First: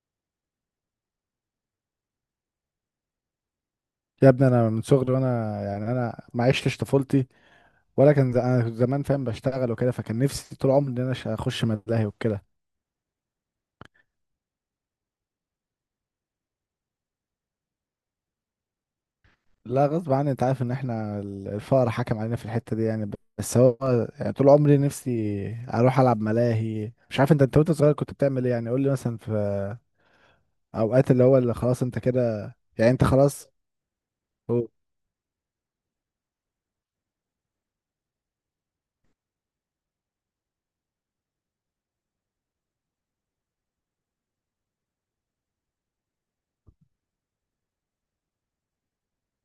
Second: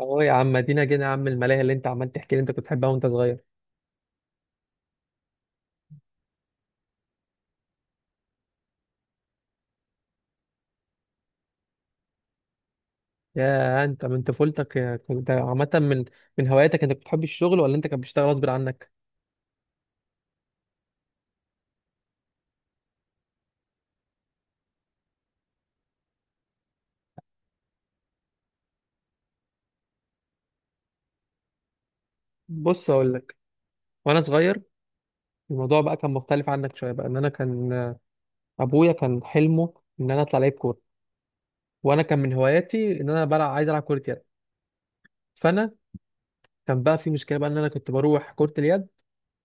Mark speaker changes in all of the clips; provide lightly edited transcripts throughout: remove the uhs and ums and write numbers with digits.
Speaker 1: اه يا عم، ادينا جينا يا عم الملاهي اللي انت عمال تحكي اللي انت كنت بتحبها وانت صغير.
Speaker 2: يا ابني انا من صغري وانا يعني انا ما عشتش طفولتي. انا كنت زمان فاهم، بشتغل وكده، فكان نفسي طول عمري ان اخش ملاهي وكده.
Speaker 1: يا انت من طفولتك، كنت عامه من هواياتك، انت كنت بتحب الشغل ولا انت كنت بتشتغل غصب عنك؟
Speaker 2: لا، غصب عني، انت عارف ان احنا الفقر حكم علينا في الحته دي يعني. بس هو يعني طول عمري نفسي اروح العب ملاهي. مش عارف انت وانت صغير كنت بتعمل ايه؟ يعني قول لي مثلا في اوقات اللي هو اللي خلاص انت كده،
Speaker 1: بص
Speaker 2: يعني انت
Speaker 1: اقول لك.
Speaker 2: خلاص.
Speaker 1: وانا صغير،
Speaker 2: هو-
Speaker 1: الموضوع بقى كان مختلف عنك شويه بقى، ان انا كان ابويا كان حلمه ان انا اطلع لعيب كوره، وانا كان من هواياتي ان انا بلعب، عايز العب كره يد. فانا كان بقى في مشكله بقى ان انا كنت بروح كره اليد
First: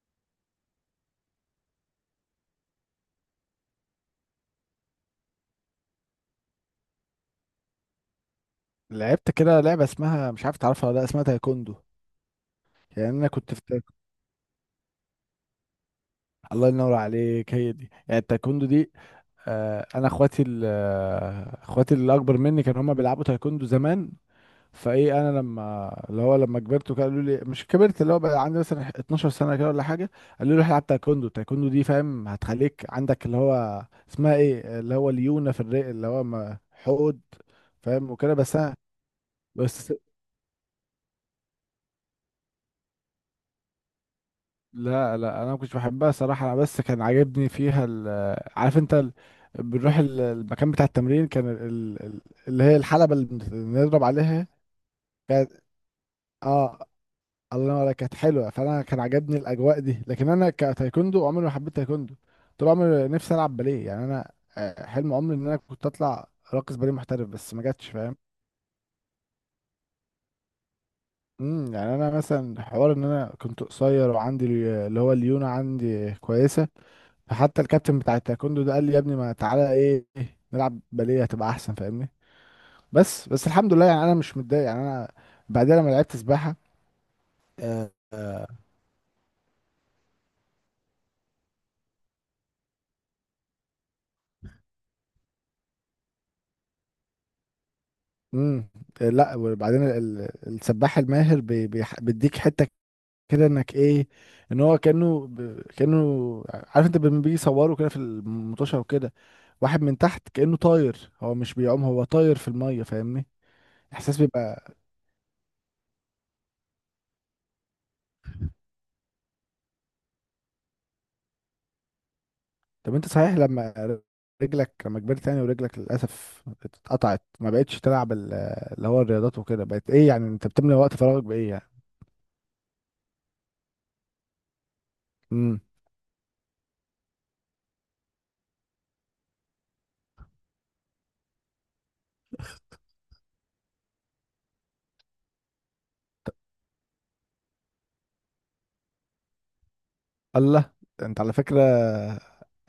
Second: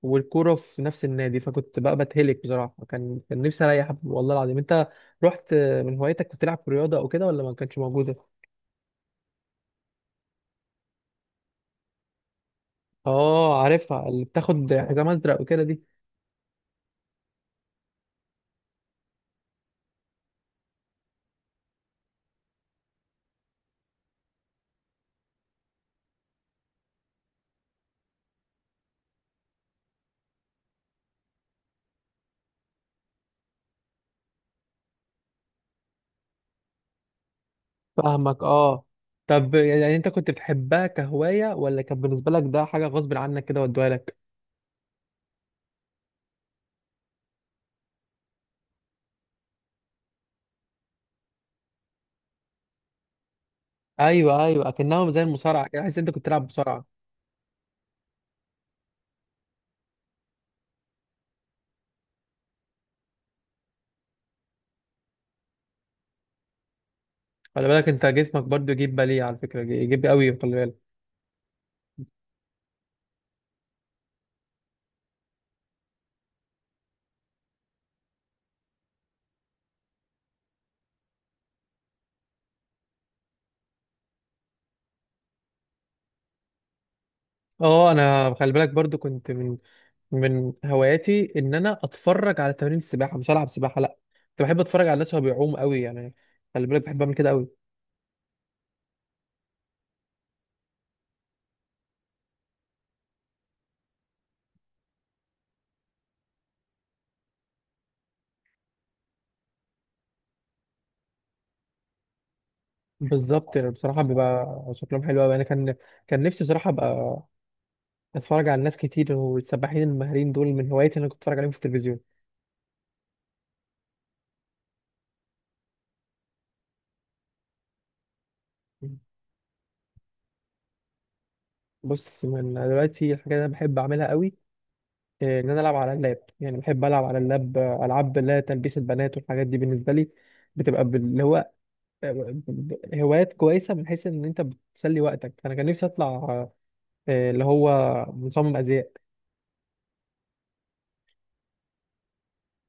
Speaker 1: والكوره في نفس النادي، فكنت بقى بتهلك بصراحه. كان نفسي اريح والله العظيم. انت رحت من هوايتك كنت تلعب رياضه او كده ولا ما كانتش موجوده؟
Speaker 2: لعبت كده لعبه، اسمها مش عارف تعرفها ولا لا، اسمها تايكوندو. يعني انا كنت
Speaker 1: اه،
Speaker 2: في تايكوندو.
Speaker 1: عارفها، اللي بتاخد حزام ازرق وكده دي.
Speaker 2: الله ينور عليك، هي دي يعني التايكوندو دي. انا اخواتي اخواتي اللي اكبر مني كانوا هما بيلعبوا تايكوندو زمان. فايه انا لما اللي هو لما كبرت وكده، قالوا لي، مش كبرت، اللي هو بقى عندي مثلا 12 سنه كده ولا حاجه. قالوا لي روح العب تايكوندو، التايكوندو دي فاهم هتخليك عندك اللي هو اسمها ايه، اللي هو ليونه في الرئه، اللي هو حقد فاهم وكده.
Speaker 1: فاهمك،
Speaker 2: بس انا
Speaker 1: اه. طب
Speaker 2: بس
Speaker 1: يعني انت كنت بتحبها كهوايه، ولا كان بالنسبه لك ده حاجه غصب عنك كده ودوها لك؟
Speaker 2: لا انا ما كنتش بحبها صراحه. انا بس كان عاجبني فيها عارف انت بنروح المكان بتاع التمرين، كان اللي هي الحلبه اللي بنضرب
Speaker 1: ايوه،
Speaker 2: عليها.
Speaker 1: ايوه، اكنها زي المصارعه كده، حاسس إن انت كنت تلعب
Speaker 2: اه،
Speaker 1: مصارعه.
Speaker 2: الله ينور عليك، كانت حلوه، فانا كان عجبني الاجواء دي. لكن انا كتايكوندو عمري ما حبيت تايكوندو. طول عمري نفسي العب باليه. يعني انا آه، حلم عمري ان انا كنت اطلع راقص باليه محترف، بس ما
Speaker 1: خلي
Speaker 2: جاتش
Speaker 1: بالك انت
Speaker 2: فاهم.
Speaker 1: جسمك برضو يجيب باليه، على فكره يجيب قوي، خلي بالك.
Speaker 2: يعني انا مثلا حوار ان انا كنت قصير وعندي اللي هو الليونه عندي كويسه. فحتى الكابتن بتاع التايكوندو ده قال لي، يا ابني ما تعالى ايه نلعب باليه هتبقى احسن فاهمني. بس الحمد لله، يعني انا مش متضايق. يعني انا بعدين لما لعبت سباحه. آه،
Speaker 1: اه، انا خلي بالك برضو كنت من هواياتي ان انا اتفرج على تمارين السباحه، مش العب سباحه لا، كنت بحب اتفرج على الناس وهو بيعوم قوي يعني. خلي بالك بحب اعمل كده قوي.
Speaker 2: امم لا، وبعدين السباح الماهر بيديك حته كده انك ايه، ان هو كانه، عارف انت لما بيجي يصوروا كده في المطوشه وكده، واحد من تحت كانه طاير، هو مش بيعوم، هو طاير في الميه فاهمني.
Speaker 1: بالظبط، يعني بصراحه
Speaker 2: احساس
Speaker 1: بيبقى
Speaker 2: بيبقى.
Speaker 1: شكلهم حلو قوي. انا كان نفسي بصراحه ابقى اتفرج على ناس كتير، والسباحين الماهرين دول من هواياتي اللي انا كنت اتفرج عليهم في التلفزيون.
Speaker 2: طب انت صحيح لما رجلك لما كبرت يعني ورجلك للاسف اتقطعت ما بقتش تلعب اللي هو الرياضات وكده، بقت ايه يعني انت بتملى وقت فراغك بايه؟
Speaker 1: بص، من دلوقتي الحاجه اللي انا بحب اعملها قوي، ان
Speaker 2: يعني
Speaker 1: انا العب على اللاب. يعني بحب العب على اللاب، العاب اللي هي تلبيس البنات، والحاجات دي بالنسبه لي بتبقى اللي هو هوايات كويسة من حيث إن أنت بتسلي وقتك. أنا كان نفسي أطلع اللي هو مصمم أزياء.
Speaker 2: الله، ده انت على فكرة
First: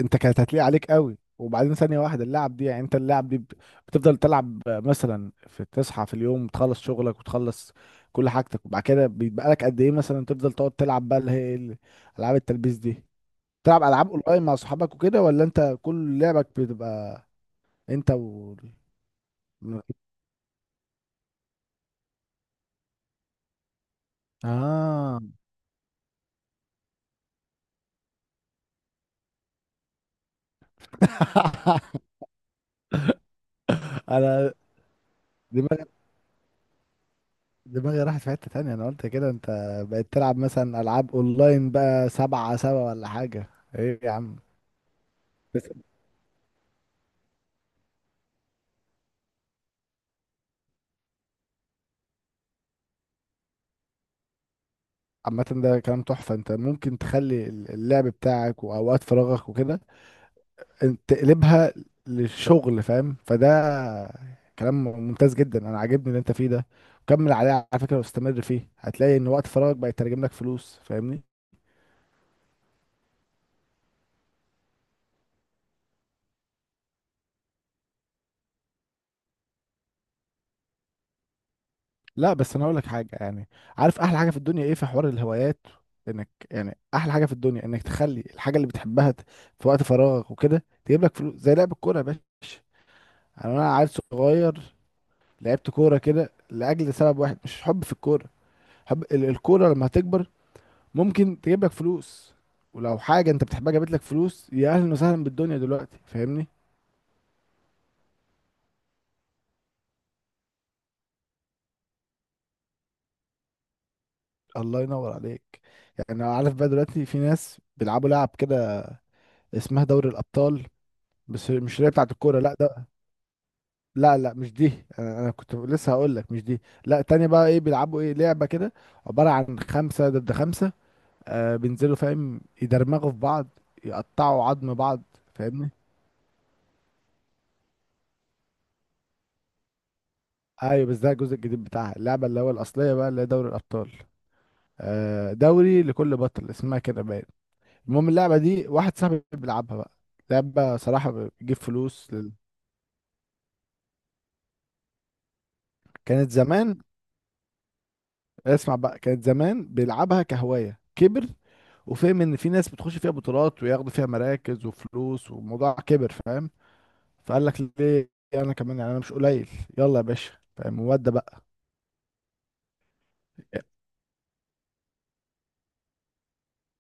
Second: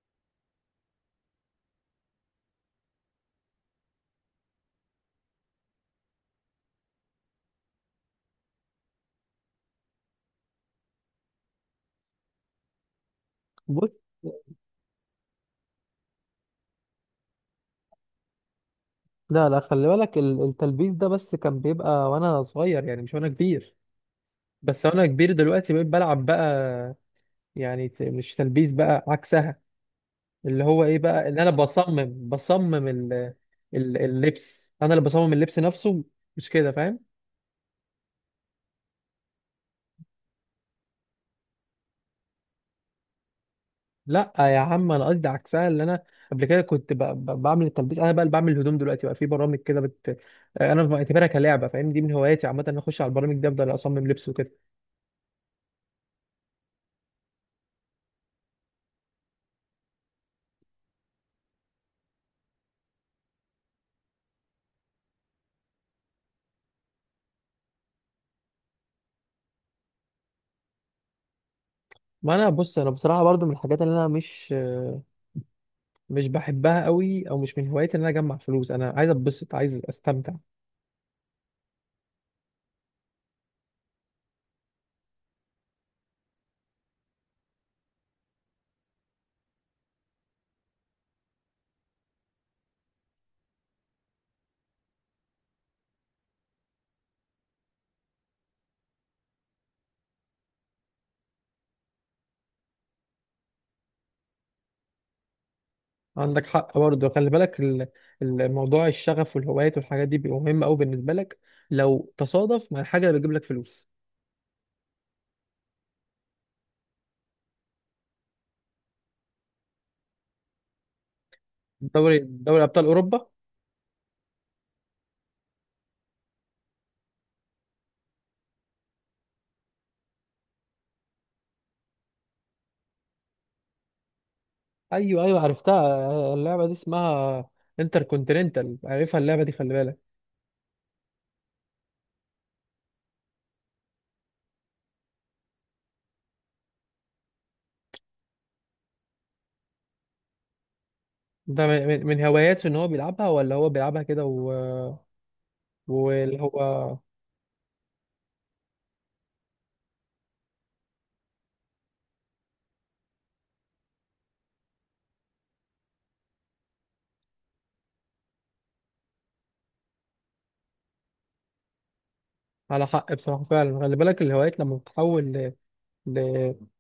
Speaker 2: انت كانت هتليق عليك قوي. وبعدين ثانية واحدة، اللعب دي، يعني انت اللعب دي ب- بتفضل تلعب مثلا في، تصحى في اليوم تخلص شغلك وتخلص كل حاجتك، وبعد كده بيبقى لك قد ايه مثلا تفضل تقعد تلعب بقى، اللي هي العاب التلبيس دي؟ تلعب
Speaker 1: بص،
Speaker 2: العاب اونلاين مع صحابك وكده، ولا انت كل لعبك بتبقى انت و،
Speaker 1: لا لا، خلي بالك التلبيس ده بس كان بيبقى وانا صغير، يعني مش وانا كبير. بس وانا
Speaker 2: اه.
Speaker 1: كبير دلوقتي بقيت بلعب بقى. يعني مش تلبيس بقى، عكسها. اللي هو ايه بقى، ان انا بصمم
Speaker 2: انا
Speaker 1: اللبس. انا اللي بصمم اللبس
Speaker 2: دماغي،
Speaker 1: نفسه، مش كده؟ فاهم.
Speaker 2: دماغي راحت في حتة تانية، انا قلت كده انت بقيت تلعب مثلا العاب اونلاين بقى سبعة سبعة ولا حاجة. ايه يا
Speaker 1: لا
Speaker 2: عم؟
Speaker 1: يا عم، انا قصدي عكسها.
Speaker 2: بس.
Speaker 1: اللي انا قبل كده كنت بعمل التلبيس، انا بقى اللي بعمل الهدوم دلوقتي. بقى في برامج كده انا بعتبرها كلعبه، فاهم؟ دي من هواياتي عامه. انا اخش على البرامج دي، افضل اصمم لبس وكده.
Speaker 2: عامة ده كلام تحفة، انت ممكن تخلي اللعب بتاعك واوقات فراغك وكده انت تقلبها للشغل فاهم. فده كلام ممتاز جدا، انا عاجبني اللي انت فيه ده. وكمل عليه على فكرة واستمر فيه، هتلاقي ان وقت فراغك بقى يترجم لك فلوس فاهمني.
Speaker 1: ما انا بص، انا بصراحه برضو من الحاجات اللي انا مش بحبها قوي، او مش من هواياتي، ان انا اجمع فلوس. انا عايز اتبسط، عايز استمتع.
Speaker 2: لا بس انا اقول لك حاجه، يعني عارف احلى حاجه في الدنيا ايه في حوار الهوايات؟ انك يعني احلى حاجه في الدنيا انك تخلي الحاجه اللي بتحبها في وقت فراغك وكده تجيب لك فلوس، زي لعب الكوره يا باشا. يعني انا عيل صغير لعبت كوره كده لاجل سبب واحد، مش حب في الكوره، حب الكوره لما هتكبر ممكن تجيب لك فلوس. ولو حاجه انت بتحبها جابت لك فلوس، يا اهلا وسهلا بالدنيا دلوقتي
Speaker 1: عندك
Speaker 2: فاهمني.
Speaker 1: حق برضه. خلي بالك الموضوع، الشغف والهوايات والحاجات دي بيبقى مهم قوي بالنسبه لك لو تصادف مع الحاجه اللي بتجيب لك فلوس.
Speaker 2: الله ينور عليك. يعني انا عارف بقى دلوقتي في ناس بيلعبوا لعب كده اسمها دوري الابطال، بس مش اللي هي بتاعت
Speaker 1: دوري
Speaker 2: الكوره، لا
Speaker 1: دوري ابطال
Speaker 2: ده.
Speaker 1: اوروبا.
Speaker 2: لا مش دي، انا كنت لسه هقول لك مش دي. لا، تاني بقى ايه بيلعبوا ايه، لعبه كده عباره عن خمسه ضد خمسه، آه بينزلوا فاهم يدرمغوا في بعض يقطعوا عظم بعض
Speaker 1: ايوه، ايوه،
Speaker 2: فاهمني.
Speaker 1: عرفتها اللعبه دي، اسمها انتر كونتيننتال، عارفها اللعبه دي، خلي بالك.
Speaker 2: ايوه، بس ده الجزء الجديد بتاعها، اللعبه اللي هو الاصليه بقى اللي هي دوري الابطال. آه، دوري لكل بطل اسمها كده باين. المهم اللعبه دي واحد صاحبي بيلعبها بقى، لعبه صراحه بتجيب
Speaker 1: ده من من-
Speaker 2: فلوس
Speaker 1: من
Speaker 2: لل...
Speaker 1: هواياته ان هو بيلعبها، ولا هو بيلعبها كده
Speaker 2: كانت
Speaker 1: واللي هو
Speaker 2: زمان. اسمع بقى، كانت زمان بيلعبها كهواية، كبر وفهم ان في ناس بتخش فيها بطولات وياخدوا فيها مراكز وفلوس، والموضوع كبر فاهم. فقال لك ليه انا كمان، يعني انا مش قليل، يلا يا باشا فاهم. وده بقى
Speaker 1: على حق؟ بصراحه فعلا، خلي بالك الهوايات لما بتتحول ل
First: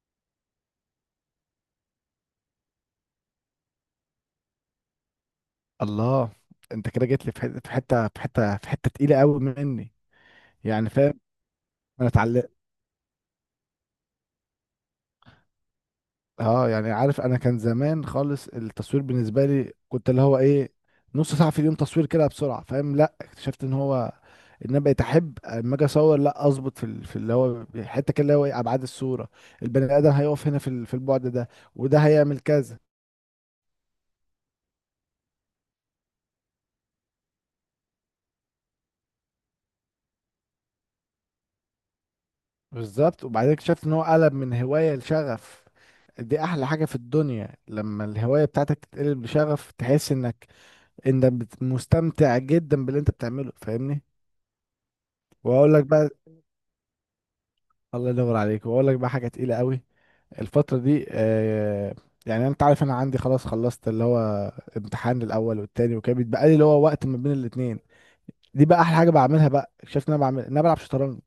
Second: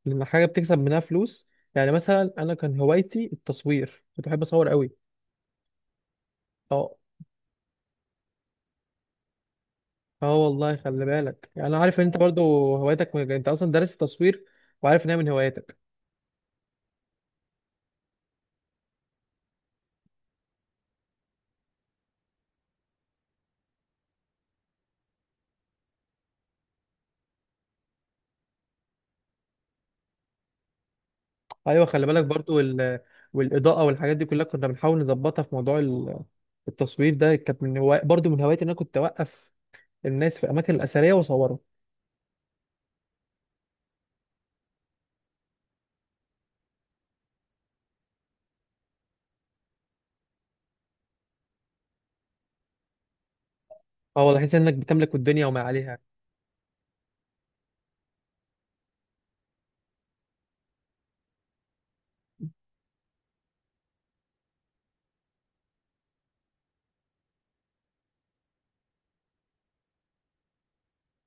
Speaker 1: لان حاجه بتكسب منها فلوس. يعني مثلا انا كان هوايتي التصوير، كنت بحب اصور قوي.
Speaker 2: الله.
Speaker 1: اه،
Speaker 2: انت كده جيت لي في حته في حته تقيله قوي مني.
Speaker 1: اه والله،
Speaker 2: يعني
Speaker 1: خلي
Speaker 2: فاهم،
Speaker 1: بالك، يعني انا عارف ان
Speaker 2: انا
Speaker 1: انت برضو
Speaker 2: اتعلمت.
Speaker 1: هوايتك انت اصلا دارس التصوير، وعارف ان هي من هواياتك.
Speaker 2: اه، يعني عارف، انا كان زمان خالص التصوير بالنسبه لي كنت اللي هو ايه، نص ساعه في اليوم تصوير كده بسرعه فاهم. لا، اكتشفت ان هو ان انا بقيت احب اما اجي اصور، لا اظبط في في اللي هو حته كده، اللي هو ايه، ابعاد الصوره، البني ادم هيقف هنا في في البعد ده،
Speaker 1: ايوه،
Speaker 2: وده
Speaker 1: خلي بالك
Speaker 2: هيعمل
Speaker 1: برضو
Speaker 2: كذا.
Speaker 1: والاضاءه والحاجات دي كلها كنا بنحاول نظبطها في موضوع التصوير ده. كانت برضو من هواياتي ان انا كنت اوقف الناس في الاماكن الاثريه واصورهم.
Speaker 2: بالظبط. وبعدين اكتشفت ان هو قلب من هوايه لشغف. دي احلى حاجه في الدنيا، لما الهوايه بتاعتك تتقلب لشغف، تحس انك انت مستمتع جدا باللي انت بتعمله فاهمني.
Speaker 1: اه والله، احس انك بتملك الدنيا وما
Speaker 2: واقول لك
Speaker 1: عليها.
Speaker 2: بقى الله ينور عليك، واقول لك بقى حاجه تقيله قوي. الفتره دي، يعني انت عارف انا عندي خلاص، خلصت اللي هو امتحان الاول والتاني وكده، بيتبقى لي اللي هو وقت ما بين الاتنين. دي بقى احلى حاجه بعملها، بقى شايف ان انا بعمل، إن انا بلعب شطرنج.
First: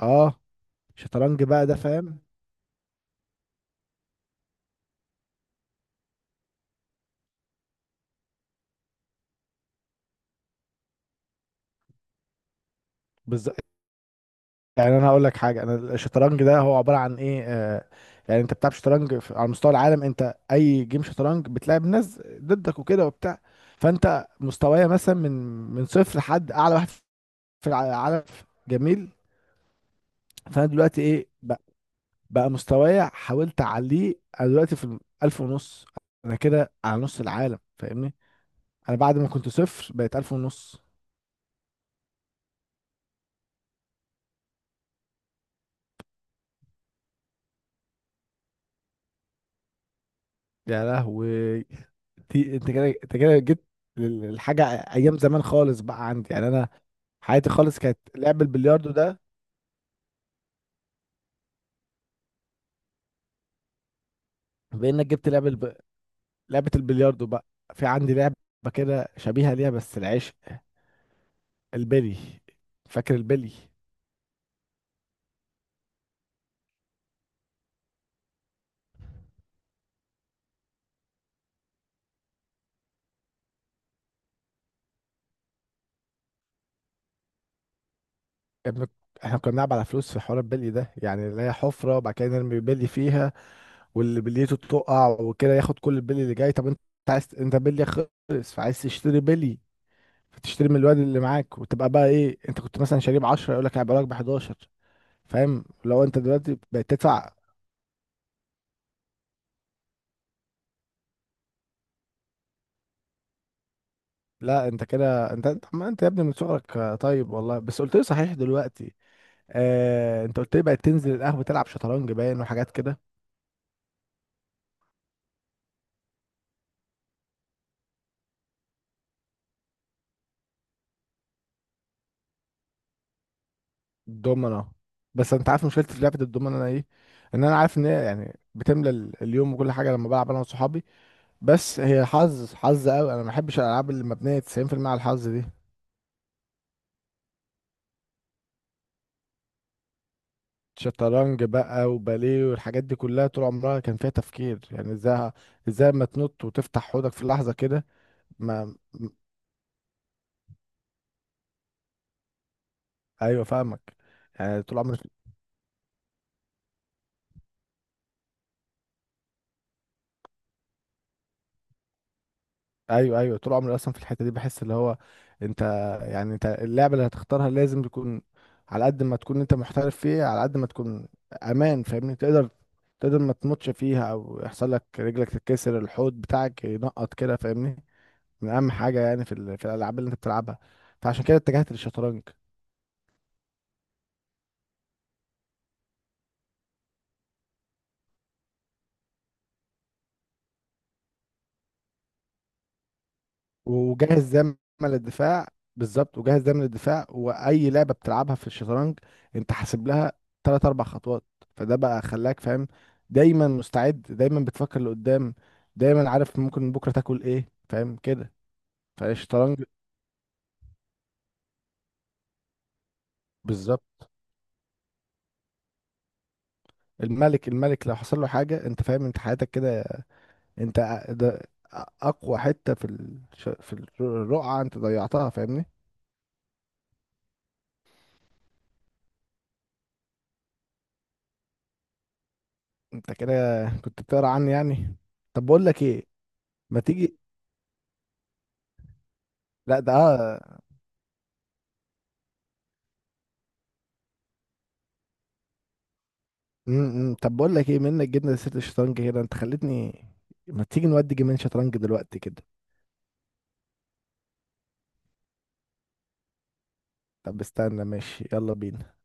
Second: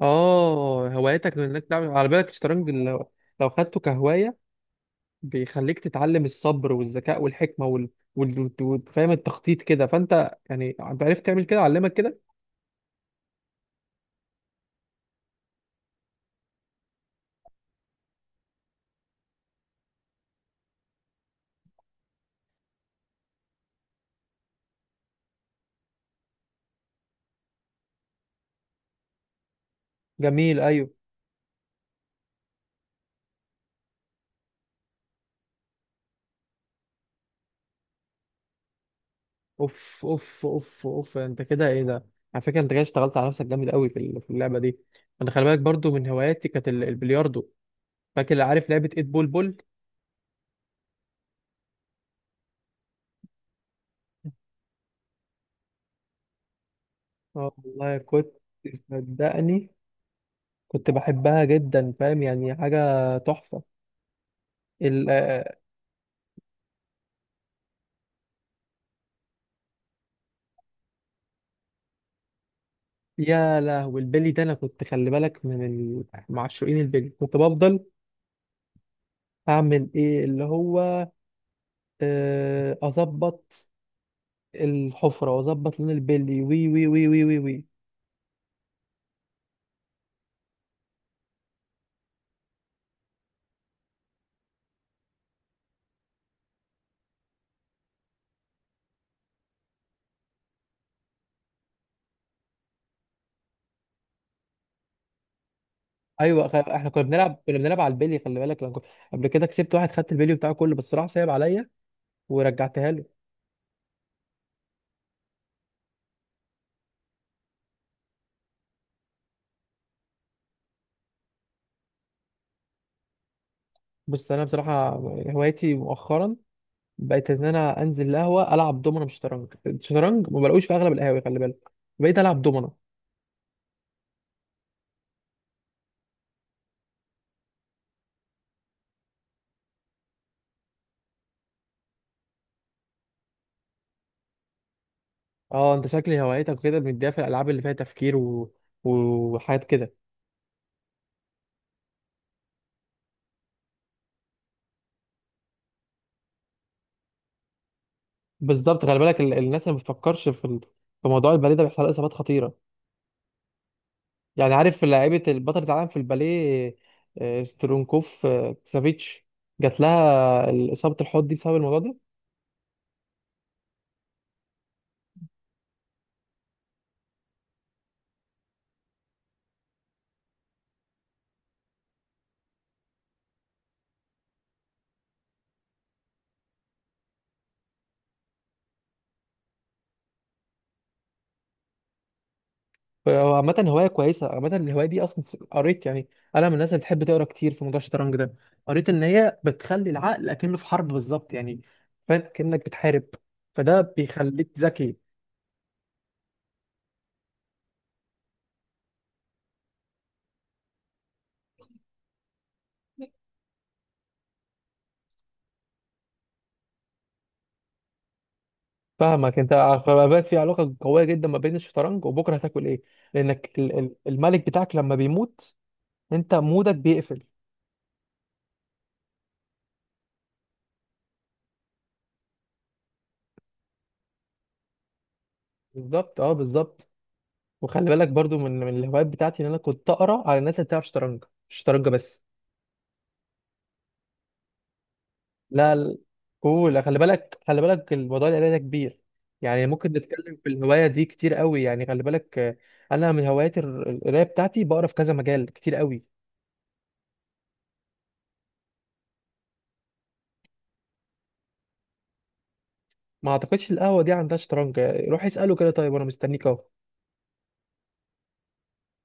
Speaker 2: اه.
Speaker 1: اه، هوايتك
Speaker 2: شطرنج
Speaker 1: انك
Speaker 2: بقى ده
Speaker 1: تعمل على
Speaker 2: فاهم.
Speaker 1: بالك الشطرنج، لو خدته كهوايه بيخليك تتعلم الصبر والذكاء والحكمه وال... وال... وال... وال- فاهم التخطيط كده. فانت يعني انت عرفت تعمل كده، علمك كده.
Speaker 2: بالظبط. يعني انا هقول لك حاجه، انا الشطرنج ده هو عباره عن ايه، يعني انت بتلعب شطرنج على مستوى العالم. انت اي جيم شطرنج بتلعب ناس ضدك وكده وبتاع، فانت مستوايا مثلا من، من صفر لحد اعلى واحد في العالم. جميل.
Speaker 1: جميل،
Speaker 2: فانا
Speaker 1: ايوه.
Speaker 2: دلوقتي ايه بقى، بقى مستواي حاولت اعليه. انا دلوقتي في الالف ونص، انا كده على نص العالم فاهمني. انا بعد ما كنت صفر
Speaker 1: اوف
Speaker 2: بقيت الف
Speaker 1: اوف
Speaker 2: ونص.
Speaker 1: اوف اوف، انت كده ايه ده؟ على فكره انت كده اشتغلت على نفسك جامد قوي في اللعبه دي. انا خلي بالك برضو من هواياتي كانت البلياردو. فاكر؟ عارف لعبه ايت بول بول.
Speaker 2: يا لهوي، دي- انت كده انت كده جيت للحاجه، ايام زمان خالص بقى عندي، يعني انا حياتي
Speaker 1: اه
Speaker 2: خالص
Speaker 1: والله،
Speaker 2: كانت
Speaker 1: كنت،
Speaker 2: لعب البلياردو ده.
Speaker 1: صدقني كنت بحبها جدا، فاهم، يعني حاجه تحفه.
Speaker 2: بانك
Speaker 1: ال
Speaker 2: جبت
Speaker 1: آه،
Speaker 2: لعب لعبه البلياردو بقى، في عندي لعبه كده شبيهه ليها، بس العيش، البلي، فاكر البلي؟
Speaker 1: يا لهوي البلي ده! انا كنت، خلي بالك، من معشوقين البلي. كنت بفضل اعمل ايه اللي هو اظبط الحفره، واظبط لون البلي، وي وي وي وي وي وي.
Speaker 2: ابنك، احنا كنا بنلعب على فلوس في حوار البلي ده، يعني اللي هي حفرة وبعد كده نرمي بلي فيها، واللي بليته تقع وكده ياخد كل البلي اللي جاي. طب انت عايز، انت بلي خلص فعايز تشتري بلي، فتشتري من الواد اللي معاك، وتبقى بقى ايه، انت كنت مثلا شاريه ب 10، يقول لك هيبقى لك ب 11 فاهم. لو انت
Speaker 1: ايوه،
Speaker 2: دلوقتي بقيت
Speaker 1: احنا كنا
Speaker 2: تدفع،
Speaker 1: بنلعب كنا بنلعب على البلي، خلي بالك، لما قبل كده كسبت واحد، خدت البلي بتاعه كله، بس راح سايب عليا، ورجعتها له.
Speaker 2: لا انت كده، انت انت ما انت يا ابني من صغرك. آه، طيب والله بس قلت لي صحيح دلوقتي، آه انت قلت لي بقيت تنزل القهوة تلعب شطرنج باين وحاجات كده.
Speaker 1: بص انا بصراحه، هوايتي مؤخرا بقيت ان انا انزل القهوه، العب دومنه، مش شطرنج. الشطرنج ما بلاقوش في اغلب القهاوي، خلي بالك. بقيت العب دومنه.
Speaker 2: دومنا، بس انت عارف مشكلتي في لعبه الدومنا انا ايه؟ ان انا عارف ان هي يعني بتملى اليوم وكل حاجه لما بلعب انا وصحابي، بس هي حظ، حظ قوي، انا ما بحبش الالعاب اللي مبنيه 90% على الحظ دي.
Speaker 1: اه، انت شكلي هوايتك كده مديها في الالعاب اللي فيها تفكير وحاجات كده.
Speaker 2: شطرنج بقى وباليه والحاجات دي كلها طول عمرها كان فيها تفكير، يعني ازاي، ازاي ما تنط وتفتح حوضك في لحظه كده؟ ما
Speaker 1: بالظبط، خلي
Speaker 2: م-
Speaker 1: بالك الناس اللي ما بتفكرش في في موضوع البلي ده بيحصل لها اصابات خطيره.
Speaker 2: ايوه فاهمك.
Speaker 1: يعني
Speaker 2: يعني طول
Speaker 1: عارف
Speaker 2: عمري،
Speaker 1: لعيبة البطلة العالم في الباليه، سترونكوف، كسافيتش، جات لها إصابة الحوض دي بسبب الموضوع ده.
Speaker 2: ايوه، ايوه طول عمري اصلا في الحته دي بحس اللي هو، انت، يعني انت اللعبه اللي هتختارها لازم تكون على قد ما تكون انت محترف فيها على قد ما تكون امان فاهمني، تقدر ما تموتش فيها او يحصل لك رجلك تتكسر، الحوض بتاعك ينقط كده فاهمني، من اهم حاجه يعني في في الالعاب اللي انت بتلعبها. فعشان كده اتجهت للشطرنج.
Speaker 1: هو عامة هواية كويسة. عامة الهواية دي أصلا قريت يعني، أنا من الناس اللي بتحب تقرا كتير في موضوع الشطرنج ده. قريت إن هي بتخلي العقل أكنه في حرب، بالظبط يعني، فاهم؟ كأنك بتحارب، فده
Speaker 2: وجاهز
Speaker 1: بيخليك
Speaker 2: دايما
Speaker 1: ذكي.
Speaker 2: للدفاع. بالظبط، وجاهز دايما للدفاع. واي لعبه بتلعبها في الشطرنج انت حاسب لها ثلاث اربع خطوات، فده بقى خلاك فاهم دايما مستعد، دايما بتفكر لقدام، دايما عارف ممكن بكره تاكل ايه فاهم كده.
Speaker 1: فاهمك أنت.
Speaker 2: فالشطرنج
Speaker 1: فبقى في علاقة قوية جدا ما بين الشطرنج وبكرة هتاكل إيه. لأنك
Speaker 2: بالظبط.
Speaker 1: الملك بتاعك لما بيموت، أنت مودك بيقفل.
Speaker 2: الملك لو حصل له حاجه انت فاهم انت حياتك كده، انت ده اقوى حته في الرقعه، انت ضيعتها فاهمني.
Speaker 1: بالظبط، اه بالظبط. وخلي بالك برضو من الهوايات بتاعتي ان انا كنت اقرا على الناس اللي بتلعب شطرنج، مش شطرنج بس.
Speaker 2: انت كده كنت بتقرا عني يعني؟ طب بقول
Speaker 1: لا،
Speaker 2: لك ايه، ما
Speaker 1: قول. خلي
Speaker 2: تيجي،
Speaker 1: بالك خلي بالك الموضوع، القرايه ده كبير. يعني
Speaker 2: لا
Speaker 1: ممكن
Speaker 2: ده
Speaker 1: نتكلم في
Speaker 2: آه،
Speaker 1: الهوايه دي كتير قوي يعني. خلي بالك، انا من هوايات القرايه بتاعتي بقرا في كذا مجال كتير قوي.
Speaker 2: طب بقول لك ايه، منك جبنا لسيره الشطرنج كده انت خلتني، ما تيجي نودي جيمين شطرنج دلوقتي كده؟
Speaker 1: ما اعتقدش القهوه دي عندها شطرنج. روح اساله كده، طيب، وانا مستنيك اهو.
Speaker 2: طب استنى، ماشي، يلا بينا.